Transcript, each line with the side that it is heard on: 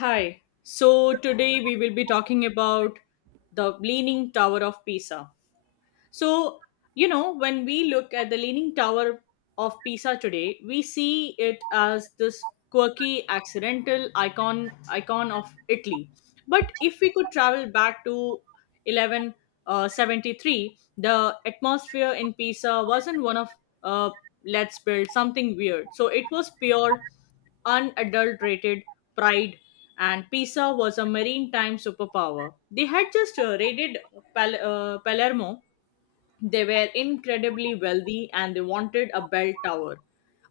left: Hi. So today we will be talking about the Leaning Tower of Pisa. So, you know, when we look at the Leaning Tower of Pisa today, we see it as this quirky, accidental icon of Italy. But if we could travel back to 1173, the atmosphere in Pisa wasn't one of uh, let's build something weird. So it was pure, unadulterated pride, and Pisa was a maritime superpower. They had just raided Palermo. They were incredibly wealthy and they wanted a bell tower,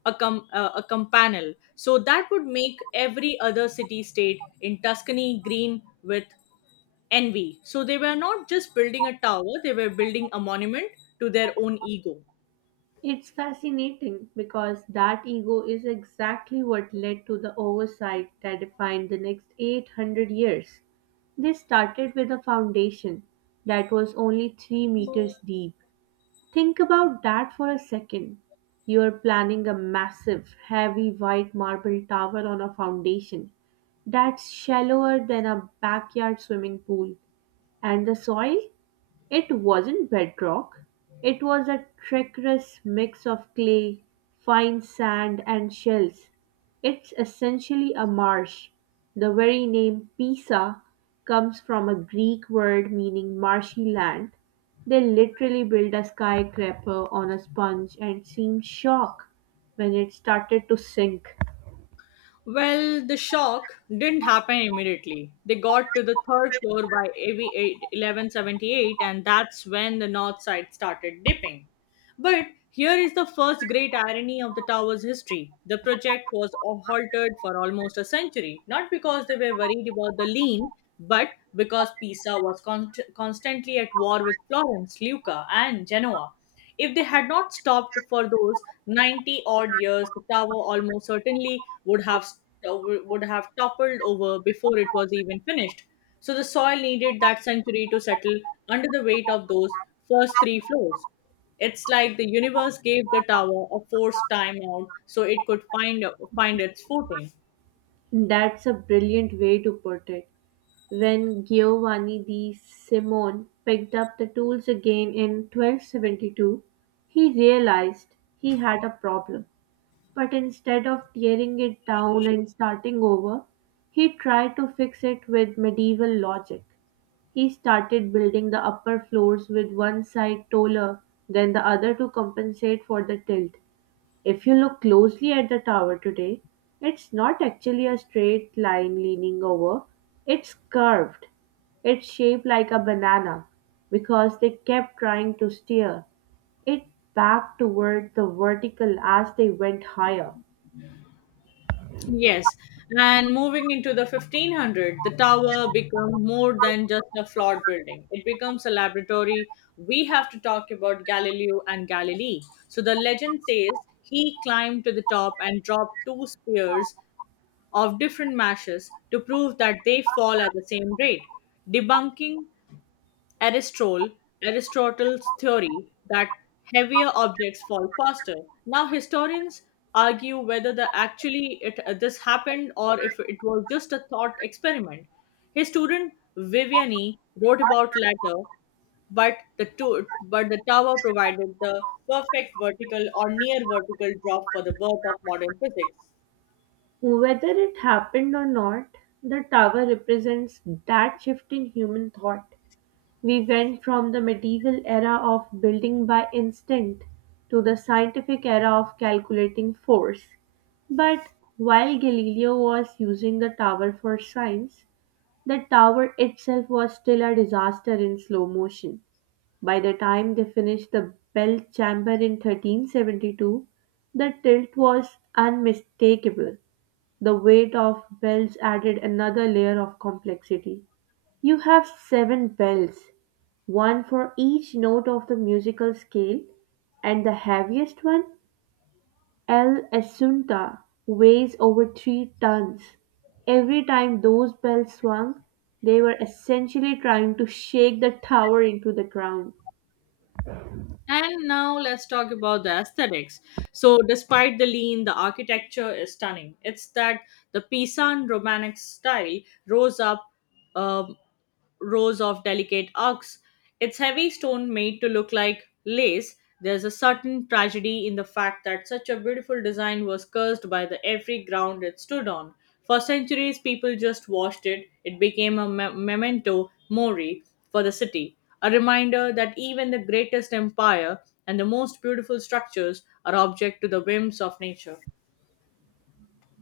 left: a campanile. So that would make every other city state in Tuscany green with envy. So they were not just building a tower, they were building a monument to their own ego.
right: It's fascinating because that ego is exactly what led to the oversight that defined the next 800 years. They started with a foundation that was only 3 meters deep. Think about that for a second. You're planning a massive, heavy white marble tower on a foundation that's shallower than a backyard swimming pool. And the soil? It wasn't bedrock, it was a treacherous mix of clay, fine sand, and shells. It's essentially a marsh. The very name Pisa comes from a Greek word meaning marshy land. They literally built a skyscraper on a sponge and seemed shocked when it started to sink.
left: Well, the shock didn't happen immediately. They got to the third floor by AV eight eleven seventy eight, and that's when the north side started dipping. But here is the first great irony of the tower's history. The project was halted for almost a century, not because they were worried about the lean, but because Pisa was constantly at war with Florence, Lucca, and Genoa. If they had not stopped for those 90 odd years, the tower almost certainly would have toppled over before it was even finished. So the soil needed that century to settle under the weight of those first three floors. It's like the universe gave the tower a forced time out so it could find its footing.
right: That's a brilliant way to put it. When Giovanni di Simone picked up the tools again in 1272, he realized he had a problem. But instead of tearing it down and starting over, he tried to fix it with medieval logic. He started building the upper floors with one side taller than the other to compensate for the tilt. If you look closely at the tower today, it's not actually a straight line leaning over, it's curved. It's shaped like a banana because they kept trying to steer it back toward the vertical as they went higher.
left: Yes, and moving into the 1500, the tower becomes more than just a flawed building. It becomes a laboratory. We have to talk about Galileo and Galilei. So the legend says he climbed to the top and dropped two spears of different mashes to prove that they fall at the same rate, debunking Aristotle, Aristotle's theory that heavier objects fall faster. Now historians argue whether this happened or if it was just a thought experiment. His student Viviani wrote about latter, but the tower provided the perfect vertical or near vertical drop for the birth of modern physics.
right: Whether it happened or not, the tower represents that shift in human thought. We went from the medieval era of building by instinct to the scientific era of calculating force. But while Galileo was using the tower for science, the tower itself was still a disaster in slow motion. By the time they finished the bell chamber in 1372, the tilt was unmistakable. The weight of bells added another layer of complexity. You have seven bells, one for each note of the musical scale, and the heaviest one, El Asunta, weighs over three tons. Every time those bells swung, they were essentially trying to shake the tower into the ground.
left: And now let's talk about the aesthetics. So, despite the lean, the architecture is stunning. It's that the Pisan Romantic style rose up. Um, Rows of delicate arcs, its heavy stone made to look like lace. There's a certain tragedy in the fact that such a beautiful design was cursed by the every ground it stood on. For centuries, people just washed it. It became a memento mori for the city, a reminder that even the greatest empire and the most beautiful structures are object to the whims of nature.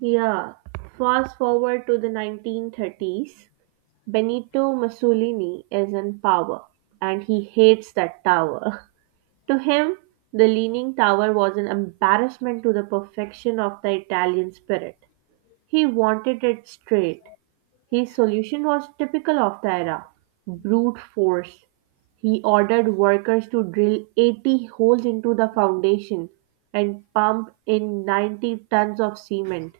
right: Yeah, fast forward to the 1930s. Benito Mussolini is in power and he hates that tower. To him, the leaning tower was an embarrassment to the perfection of the Italian spirit. He wanted it straight. His solution was typical of the era: brute force. He ordered workers to drill 80 holes into the foundation and pump in 90 tons of cement.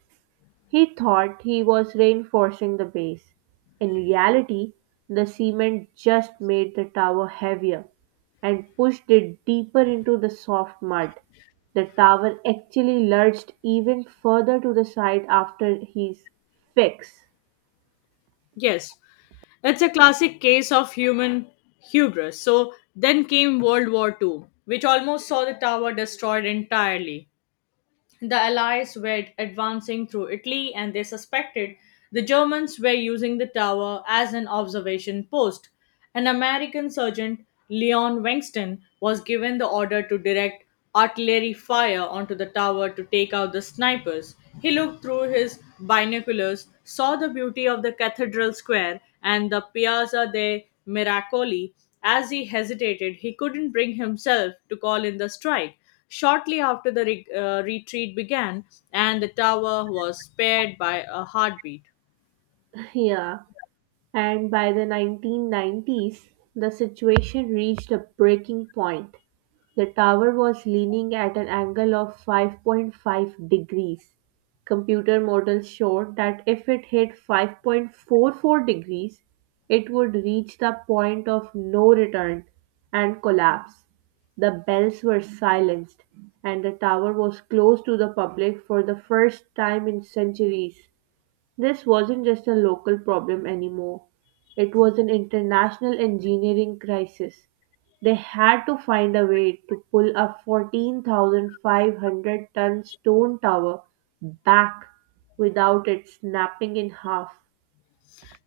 right: He thought he was reinforcing the base; in reality, the cement just made the tower heavier and pushed it deeper into the soft mud. The tower actually lurched even further to the side after his fix.
left: Yes, it's a classic case of human hubris. So then came World War Two, which almost saw the tower destroyed entirely. The Allies were advancing through Italy and they suspected the Germans were using the tower as an observation post. An American sergeant, Leon Wengston, was given the order to direct artillery fire onto the tower to take out the snipers. He looked through his binoculars, saw the beauty of the cathedral square and the Piazza dei Miracoli. As he hesitated, he couldn't bring himself to call in the strike. Shortly after, retreat began, and the tower was spared by a heartbeat.
right: Yeah, and by the 1990s, the situation reached a breaking point. The tower was leaning at an angle of 5.5 degrees. Computer models showed that if it hit 5.44 degrees, it would reach the point of no return and collapse. The bells were silenced, and the tower was closed to the public for the first time in centuries. This wasn't just a local problem anymore, it was an international engineering crisis. They had to find a way to pull a 14,500 ton stone tower back without it snapping in half.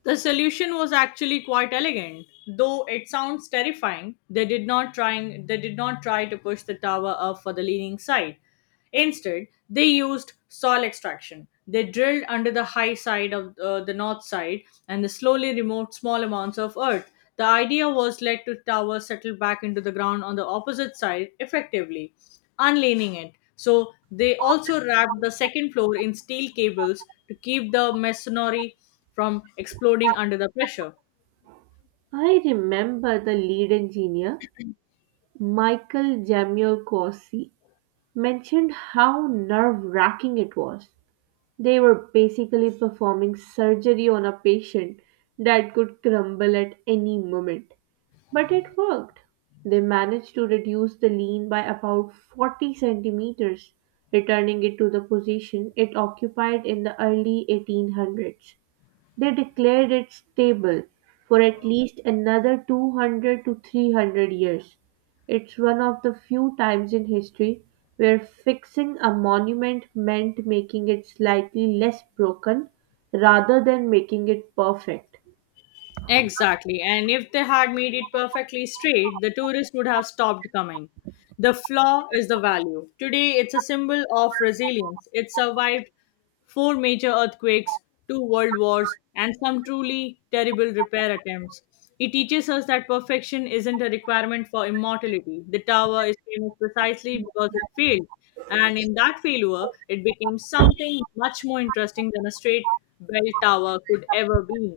left: The solution was actually quite elegant, though it sounds terrifying. They did not try to push the tower up for the leaning side. Instead, they used soil extraction. They drilled under the high side of the north side, and they slowly removed small amounts of earth. The idea was let the tower settle back into the ground on the opposite side effectively, unleaning it. So they also wrapped the second floor in steel cables to keep the masonry from exploding under the pressure.
right: I remember the lead engineer, Michael Jamiroquai, mentioned how nerve wracking it was. They were basically performing surgery on a patient that could crumble at any moment. But it worked. They managed to reduce the lean by about 40 centimeters, returning it to the position it occupied in the early 1800s. They declared it stable for at least another 200 to 300 years. It's one of the few times in history where fixing a monument meant making it slightly less broken rather than making it perfect.
left: Exactly. And if they had made it perfectly straight, the tourists would have stopped coming. The flaw is the value. Today, it's a symbol of resilience. It survived four major earthquakes, two world wars, and some truly terrible repair attempts. It teaches us that perfection isn't a requirement for immortality. The tower is famous precisely because it failed. And in that failure, it became something much more interesting than a straight bell tower could ever be.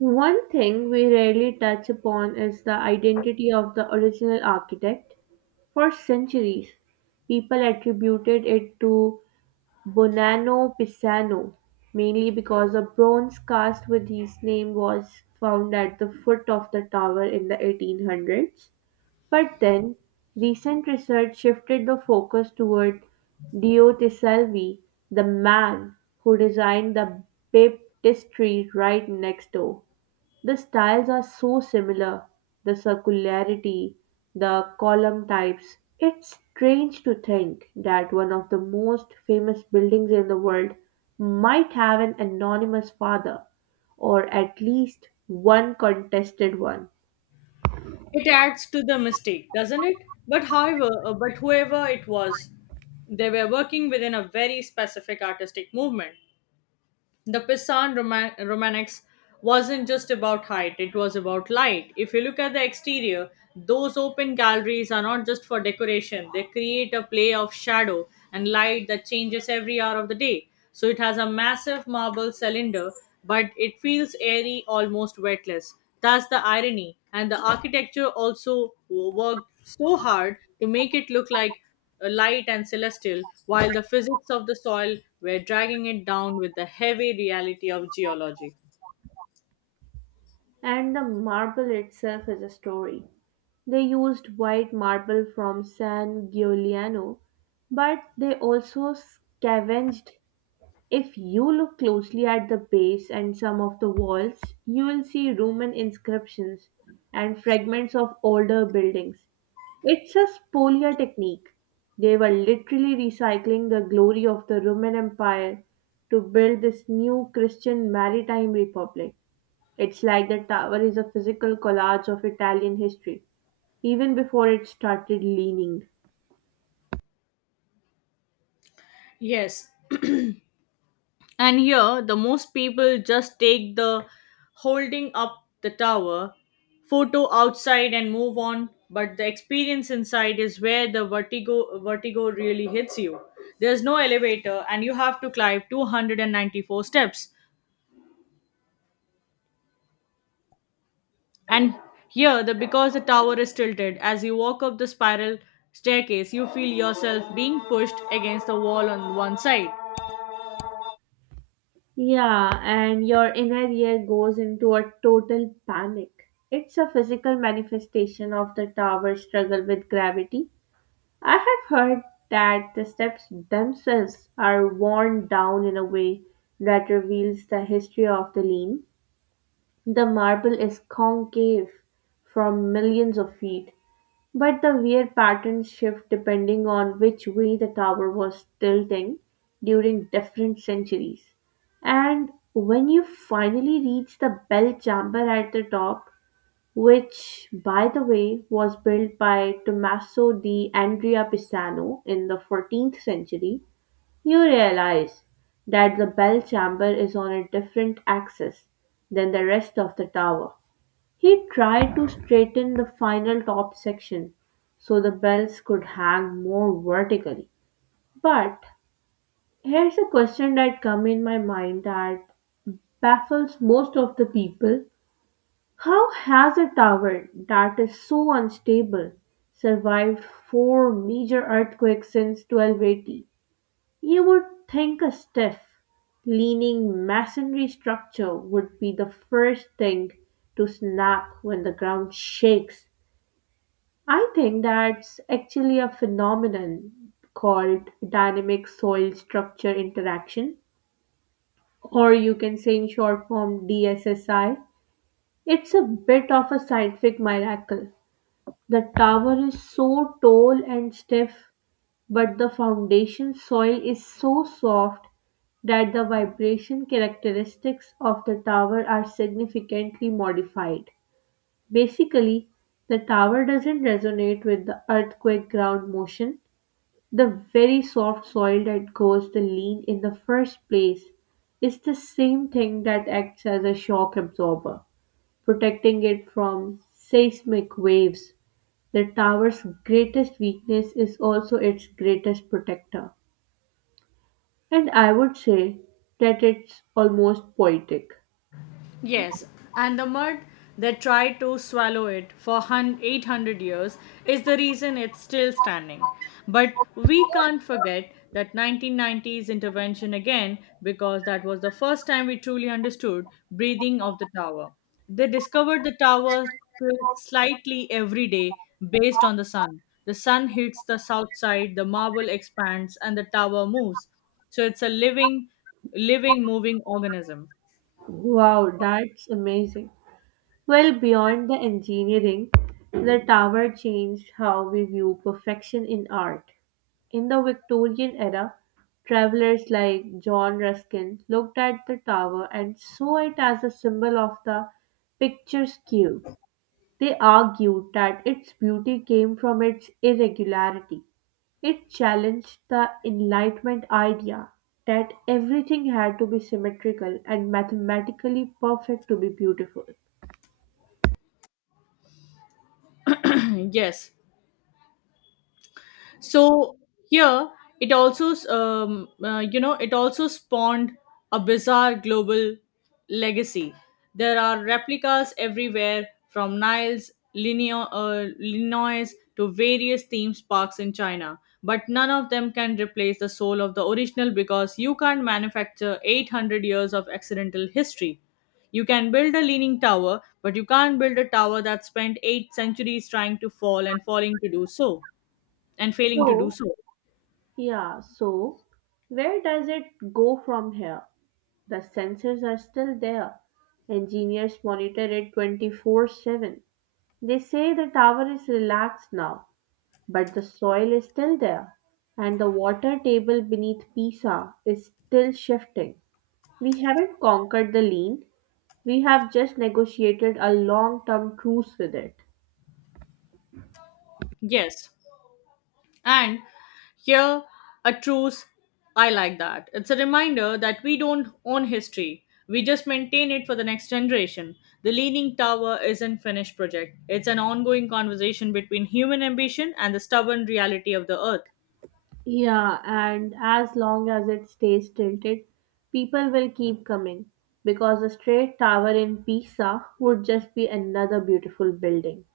right: One thing we rarely touch upon is the identity of the original architect. For centuries, people attributed it to Bonanno Pisano, mainly because a bronze cast with his name was found at the foot of the tower in the 1800s. But then, recent research shifted the focus toward Diotisalvi, the man who designed the baptistry right next door. The styles are so similar, the circularity, the column types. It's strange to think that one of the most famous buildings in the world might have an anonymous father, or at least one contested one.
left: It adds to the mistake, doesn't it? But whoever it was, they were working within a very specific artistic movement, the Pisan Romanex wasn't just about height, it was about light. If you look at the exterior, those open galleries are not just for decoration, they create a play of shadow and light that changes every hour of the day. So it has a massive marble cylinder, but it feels airy, almost weightless. That's the irony. And the architecture also worked so hard to make it look like light and celestial, while the physics of the soil were dragging it down with the heavy reality of geology.
right: And the marble itself is a story. They used white marble from San Giuliano, but they also scavenged. If you look closely at the base and some of the walls, you will see Roman inscriptions and fragments of older buildings. It's a spolia technique. They were literally recycling the glory of the Roman Empire to build this new Christian maritime republic. It's like the tower is a physical collage of Italian history, even before it started leaning.
left: Yes, and here the most people just take the holding up the tower photo outside and move on, but the experience inside is where the vertigo really hits you. There's no elevator and you have to climb 294 steps. And here, the because the tower is tilted, as you walk up the spiral staircase, you feel yourself being pushed against the wall on one side.
right: Yeah, and your inner ear goes into a total panic. It's a physical manifestation of the tower's struggle with gravity. I have heard that the steps themselves are worn down in a way that reveals the history of the lean. The marble is concave from millions of feet, but the wear patterns shift depending on which way the tower was tilting during different centuries. And when you finally reach the bell chamber at the top, which, by the way, was built by Tommaso di Andrea Pisano in the 14th century, you realize that the bell chamber is on a different axis than the rest of the tower. He tried to straighten the final top section so the bells could hang more vertically. But here's a question that come in my mind that baffles most of the people. How has a tower that is so unstable survived four major earthquakes since 1280? You would think a stiff, leaning masonry structure would be the first thing to snap when the ground shakes. I think that's actually a phenomenon called dynamic soil structure interaction, or you can say in short form DSSI. It's a bit of a scientific miracle. The tower is so tall and stiff, but the foundation soil is so soft that the vibration characteristics of the tower are significantly modified. Basically, the tower doesn't resonate with the earthquake ground motion. The very soft soil that goes the lean in the first place is the same thing that acts as a shock absorber, protecting it from seismic waves. The tower's greatest weakness is also its greatest protector. And I would say that it's almost poetic.
left: Yes, and the mud that tried to swallow it for 800 years is the reason it's still standing. But we can't forget that 1990s intervention again, because that was the first time we truly understood breathing of the tower. They discovered the tower tilts slightly every day based on the sun. The sun hits the south side, the marble expands and the tower moves. So it's a living moving organism.
right: Wow, that's amazing. Well, beyond the engineering, the tower changed how we view perfection in art. In the Victorian era, travelers like John Ruskin looked at the tower and saw it as a symbol of the picturesque. They argued that its beauty came from its irregularity. It challenged the Enlightenment idea that everything had to be symmetrical and mathematically perfect to be beautiful.
left: Yes. So here, it also spawned a bizarre global legacy. There are replicas everywhere from Niles, Illinois, to various theme parks in China. But none of them can replace the soul of the original because you can't manufacture 800 years of accidental history. You can build a leaning tower, but you can't build a tower that spent eight centuries trying to fall and falling to do so and failing to do
right: So,
left: so.
right: yeah, so where does it go from here? The sensors are still there. Engineers monitor it 24/7. They say the tower is relaxed now, but the soil is still there, and the water table beneath Pisa is still shifting. We haven't conquered the lean, we have just negotiated a long term truce with it.
left: Yes. And here, a truce, I like that. It's a reminder that we don't own history. We just maintain it for the next generation. The Leaning Tower isn't finished project. It's an ongoing conversation between human ambition and the stubborn reality of the earth.
right: Yeah, and as long as it stays tilted, people will keep coming because a straight tower in Pisa would just be another beautiful building.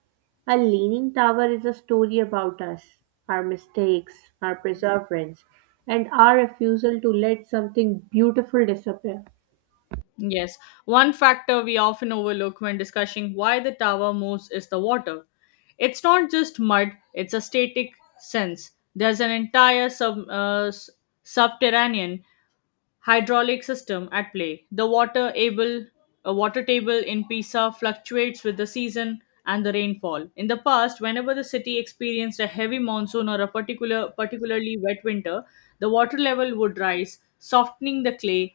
right: A leaning tower is a story about us, our mistakes, our perseverance, and our refusal to let something beautiful disappear.
left: Yes, one factor we often overlook when discussing why the tower moves is the water. It's not just mud, it's a static sense. There's an entire subterranean hydraulic system at play. The water able a water table in Pisa fluctuates with the season and the rainfall. In the past, whenever the city experienced a heavy monsoon or a particularly wet winter, the water level would rise, softening the clay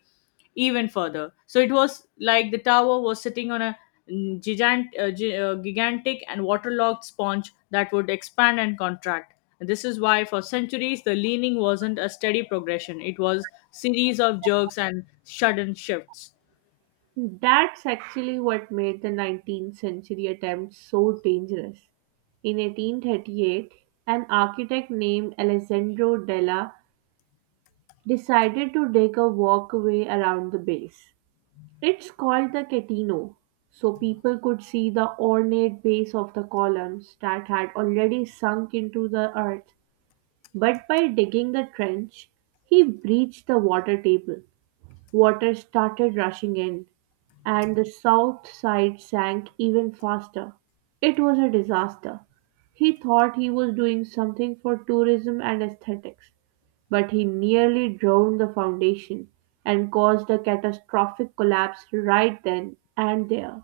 left: even further. So it was like the tower was sitting on a gigantic and waterlogged sponge that would expand and contract. This is why, for centuries, the leaning wasn't a steady progression. It was series of jerks and sudden shifts.
right: That's actually what made the 19th century attempt so dangerous. In 1838, an architect named Alessandro della decided to dig a walkway around the base. It's called the Catino, so people could see the ornate base of the columns that had already sunk into the earth. But by digging the trench, he breached the water table. Water started rushing in, and the south side sank even faster. It was a disaster. He thought he was doing something for tourism and aesthetics, but he nearly drowned the foundation and caused a catastrophic collapse right then and there.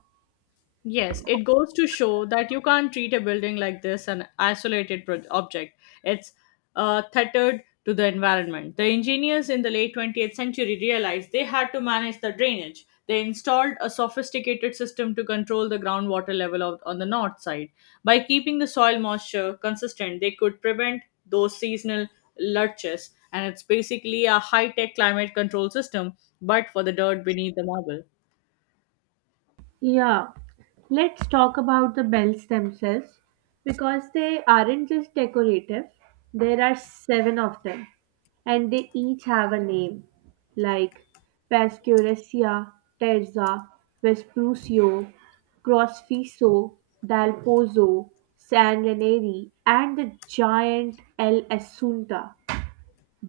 left: Yes, it goes to show that you can't treat a building like this an isolated object. It's tethered to the environment. The engineers in the late 20th century realized they had to manage the drainage. They installed a sophisticated system to control the groundwater level on the north side. By keeping the soil moisture consistent, they could prevent those seasonal lurches, and it's basically a high tech climate control system, but for the dirt beneath the marble.
right: Yeah, let's talk about the bells themselves because they aren't just decorative, there are seven of them and they each have a name like Pascuresia, Terza, Vesprusio, Crosfiso, Dal Pozzo, San Ranieri, and the giant El Assunta.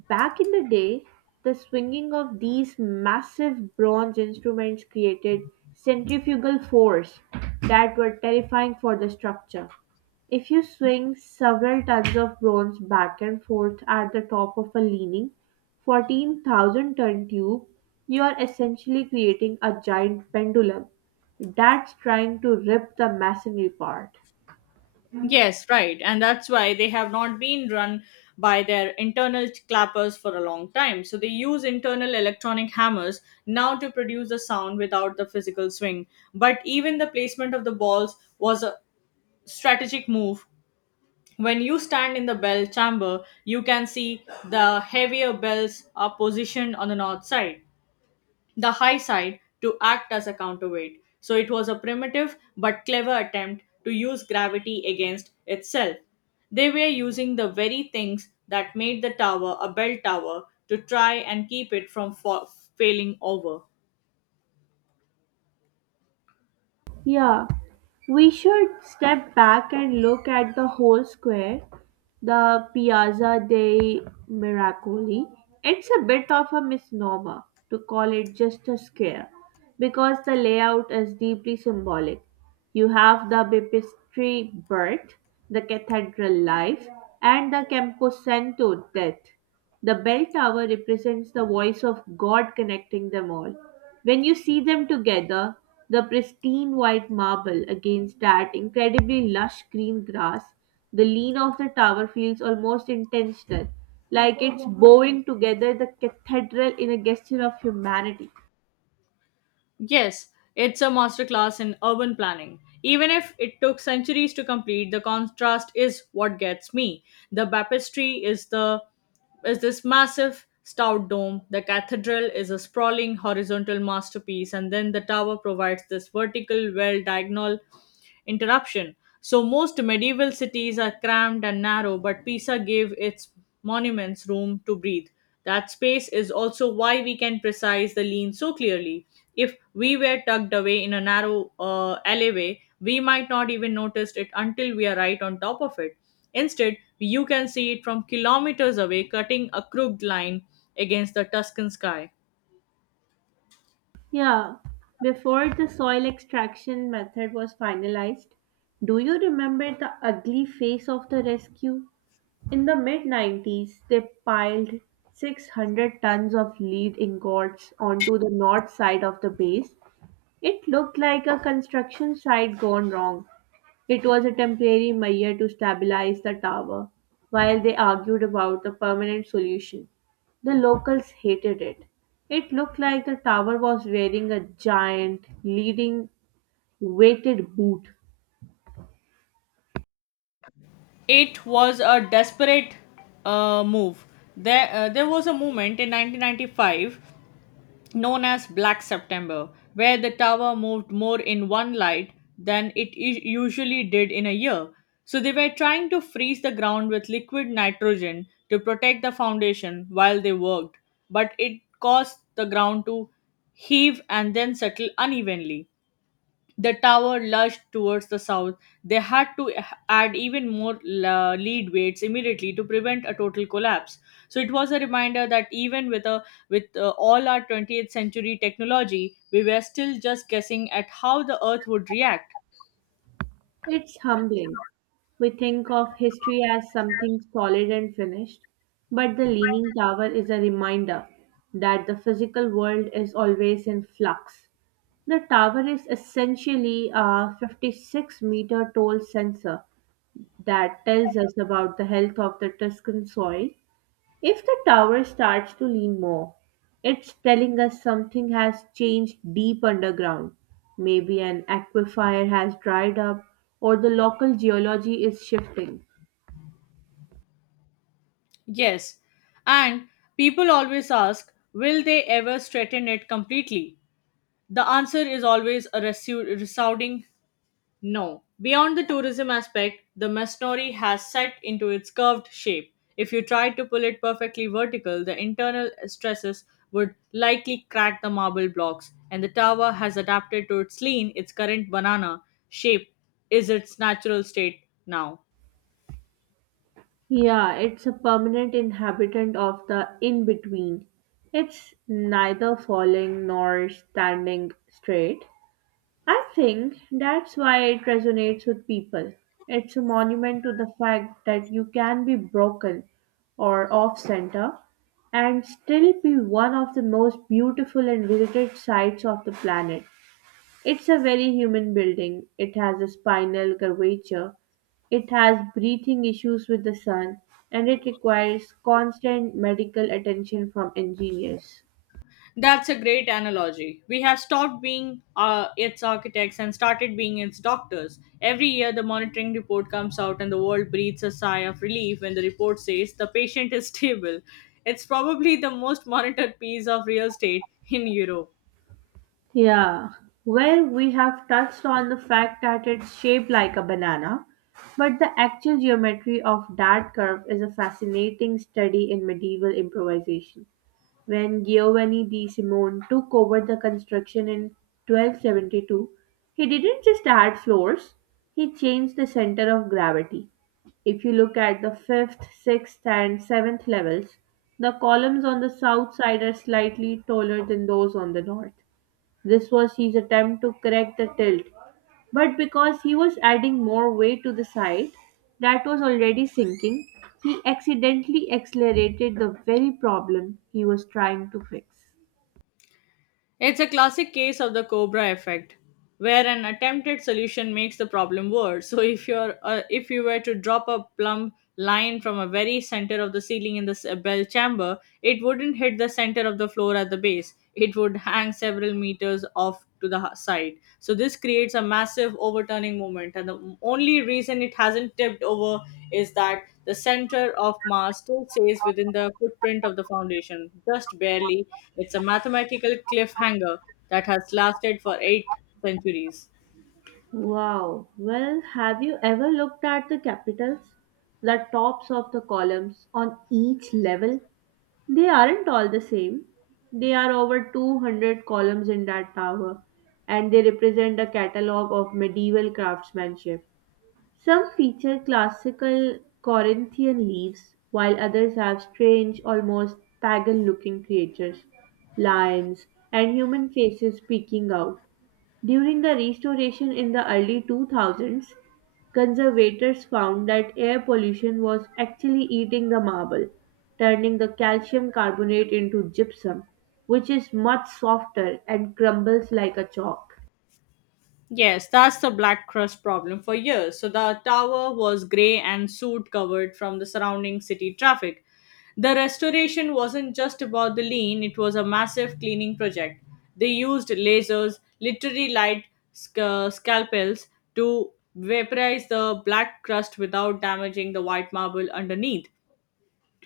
right: Back in the day, the swinging of these massive bronze instruments created centrifugal force that were terrifying for the structure. If you swing several tons of bronze back and forth at the top of a leaning 14,000 ton tube, you are essentially creating a giant pendulum that's trying to rip the masonry apart.
left: Yes, right. And that's why they have not been run by their internal clappers for a long time. So they use internal electronic hammers now to produce the sound without the physical swing. But even the placement of the balls was a strategic move. When you stand in the bell chamber, you can see the heavier bells are positioned on the north side, the high side, to act as a counterweight. So it was a primitive but clever attempt to use gravity against itself. They were using the very things that made the tower a bell tower to try and keep it from failing over.
right: Yeah, we should step back and look at the whole square, the Piazza dei Miracoli. It's a bit of a misnomer to call it just a square because the layout is deeply symbolic. You have the Baptistery birth, the cathedral life, and the Camposanto death. The bell tower represents the voice of God connecting them all. When you see them together, the pristine white marble against that incredibly lush green grass, the lean of the tower feels almost intentional, like it's bowing together the cathedral in a gesture of humanity.
left: Yes, it's a masterclass in urban planning. Even if it took centuries to complete, the contrast is what gets me. The baptistry is this massive stout dome. The cathedral is a sprawling horizontal masterpiece, and then the tower provides this vertical, well diagonal, interruption. So most medieval cities are crammed and narrow, but Pisa gave its monuments room to breathe. That space is also why we can precise the lean so clearly. If we were tucked away in a narrow alleyway, we might not even notice it until we are right on top of it. Instead, you can see it from kilometers away, cutting a crooked line against the Tuscan sky.
right: Yeah, before the soil extraction method was finalized, do you remember the ugly face of the rescue? In the mid 90s, they piled 600 tons of lead ingots onto the north side of the base. It looked like a construction site gone wrong. It was a temporary measure to stabilize the tower, while they argued about a permanent solution. The locals hated it. It looked like the tower was wearing a giant, leading weighted boot.
left: It was a desperate move. There was a moment in 1995 known as Black September, where the tower moved more in one light than it usually did in a year. So they were trying to freeze the ground with liquid nitrogen to protect the foundation while they worked, but it caused the ground to heave and then settle unevenly. The tower lurched towards the south. They had to add even more lead weights immediately to prevent a total collapse. So it was a reminder that even with a with all our 20th century technology, we were still just guessing at how the Earth would react.
right: It's humbling. We think of history as something solid and finished, but the Leaning Tower is a reminder that the physical world is always in flux. The tower is essentially a 56-meter tall sensor that tells us about the health of the Tuscan soil. If the tower starts to lean more, it's telling us something has changed deep underground. Maybe an aquifer has dried up or the local geology is shifting.
left: Yes, and people always ask, will they ever straighten it completely? The answer is always a resounding no. Beyond the tourism aspect, the Masnori has set into its curved shape. If you tried to pull it perfectly vertical, the internal stresses would likely crack the marble blocks, and the tower has adapted to its lean. Its current banana shape is its natural state now.
right: Yeah, it's a permanent inhabitant of the in between. It's neither falling nor standing straight. I think that's why it resonates with people. It's a monument to the fact that you can be broken or off center and still be one of the most beautiful and visited sites of the planet. It's a very human building. It has a spinal curvature, it has breathing issues with the sun, and it requires constant medical attention from engineers.
left: That's a great analogy. We have stopped being its architects and started being its doctors. Every year, the monitoring report comes out, and the world breathes a sigh of relief when the report says the patient is stable. It's probably the most monitored piece of real estate in Europe.
right: Yeah, well, we have touched on the fact that it's shaped like a banana, but the actual geometry of that curve is a fascinating study in medieval improvisation. When Giovanni di Simone took over the construction in 1272, he didn't just add floors, he changed the center of gravity. If you look at the fifth, sixth, and seventh levels, the columns on the south side are slightly taller than those on the north. This was his attempt to correct the tilt, but because he was adding more weight to the side that was already sinking, he accidentally accelerated the very problem he was trying to fix.
left: It's a classic case of the cobra effect, where an attempted solution makes the problem worse. So If you were to drop a plumb line from a very center of the ceiling in the bell chamber, it wouldn't hit the center of the floor at the base. It would hang several meters off to the side. So this creates a massive overturning moment, and the only reason it hasn't tipped over is that the center of mass still stays within the footprint of the foundation, just barely. It's a mathematical cliffhanger that has lasted for 8 centuries.
right: Wow. Well, have you ever looked at the capitals? The tops of the columns on each level? They aren't all the same. There are over 200 columns in that tower, and they represent a catalogue of medieval craftsmanship. Some feature classical Corinthian leaves, while others have strange, almost pagan-looking creatures, lions, and human faces peeking out. During the restoration in the early 2000s, conservators found that air pollution was actually eating the marble, turning the calcium carbonate into gypsum, which is much softer and crumbles like a chalk.
left: Yes, that's the black crust problem for years. So the tower was grey and soot covered from the surrounding city traffic. The restoration wasn't just about the lean, it was a massive cleaning project. They used lasers, literally light scalpels, to vaporize the black crust without damaging the white marble underneath.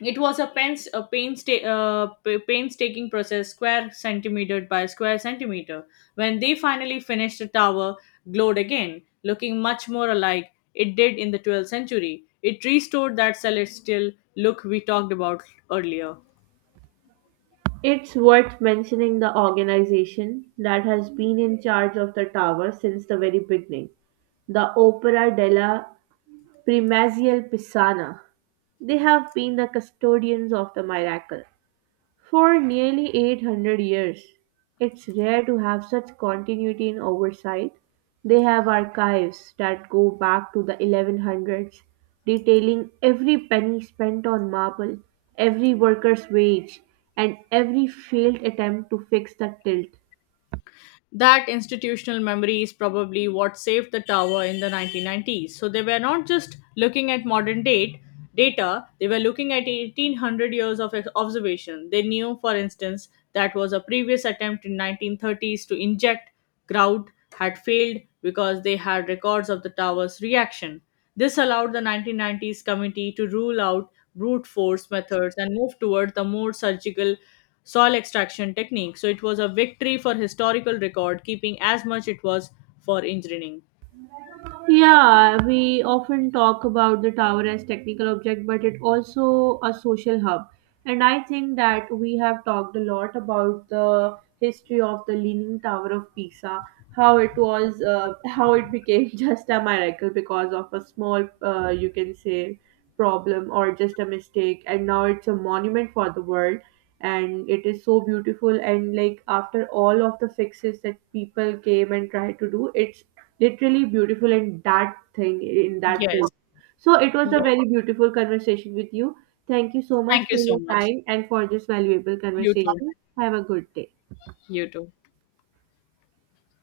left: It was a painstaking process, square centimeter by square centimeter. When they finally finished, the tower glowed again, looking much more alike it did in the 12th century. It restored that celestial look we talked about earlier.
right: It's worth mentioning the organization that has been in charge of the tower since the very beginning, the Opera della Primazia Pisana. They have been the custodians of the miracle. For nearly 800 years, it's rare to have such continuity in oversight. They have archives that go back to the 1100s, detailing every penny spent on marble, every worker's wage, and every failed attempt to fix the tilt.
left: That institutional memory is probably what saved the tower in the 1990s. So they were not just looking at modern date data, they were looking at 1800 years of observation. They knew, for instance, that was a previous attempt in 1930s to inject grout had failed because they had records of the tower's reaction. This allowed the 1990s committee to rule out brute force methods and move toward the more surgical soil extraction technique. So it was a victory for historical record keeping as much it was for engineering.
right: Yeah, we often talk about the tower as technical object, but it also a social hub. And I think that we have talked a lot about the history of the Leaning Tower of Pisa, how it was, how it became just a miracle because of a small, you can say, problem or just a mistake, and now it's a monument for the world. And it is so beautiful, and like after all of the fixes that people came and tried to do, it's literally beautiful in that thing in that time.
left: Yes.
right: So it was a
left: Yes.
right: very beautiful conversation with you. Thank you so much
left: Thank you
right: for
left: so
right: your
left: much.
right: time and for this valuable
left: You too.
right: conversation. Have a good day.
left: You too.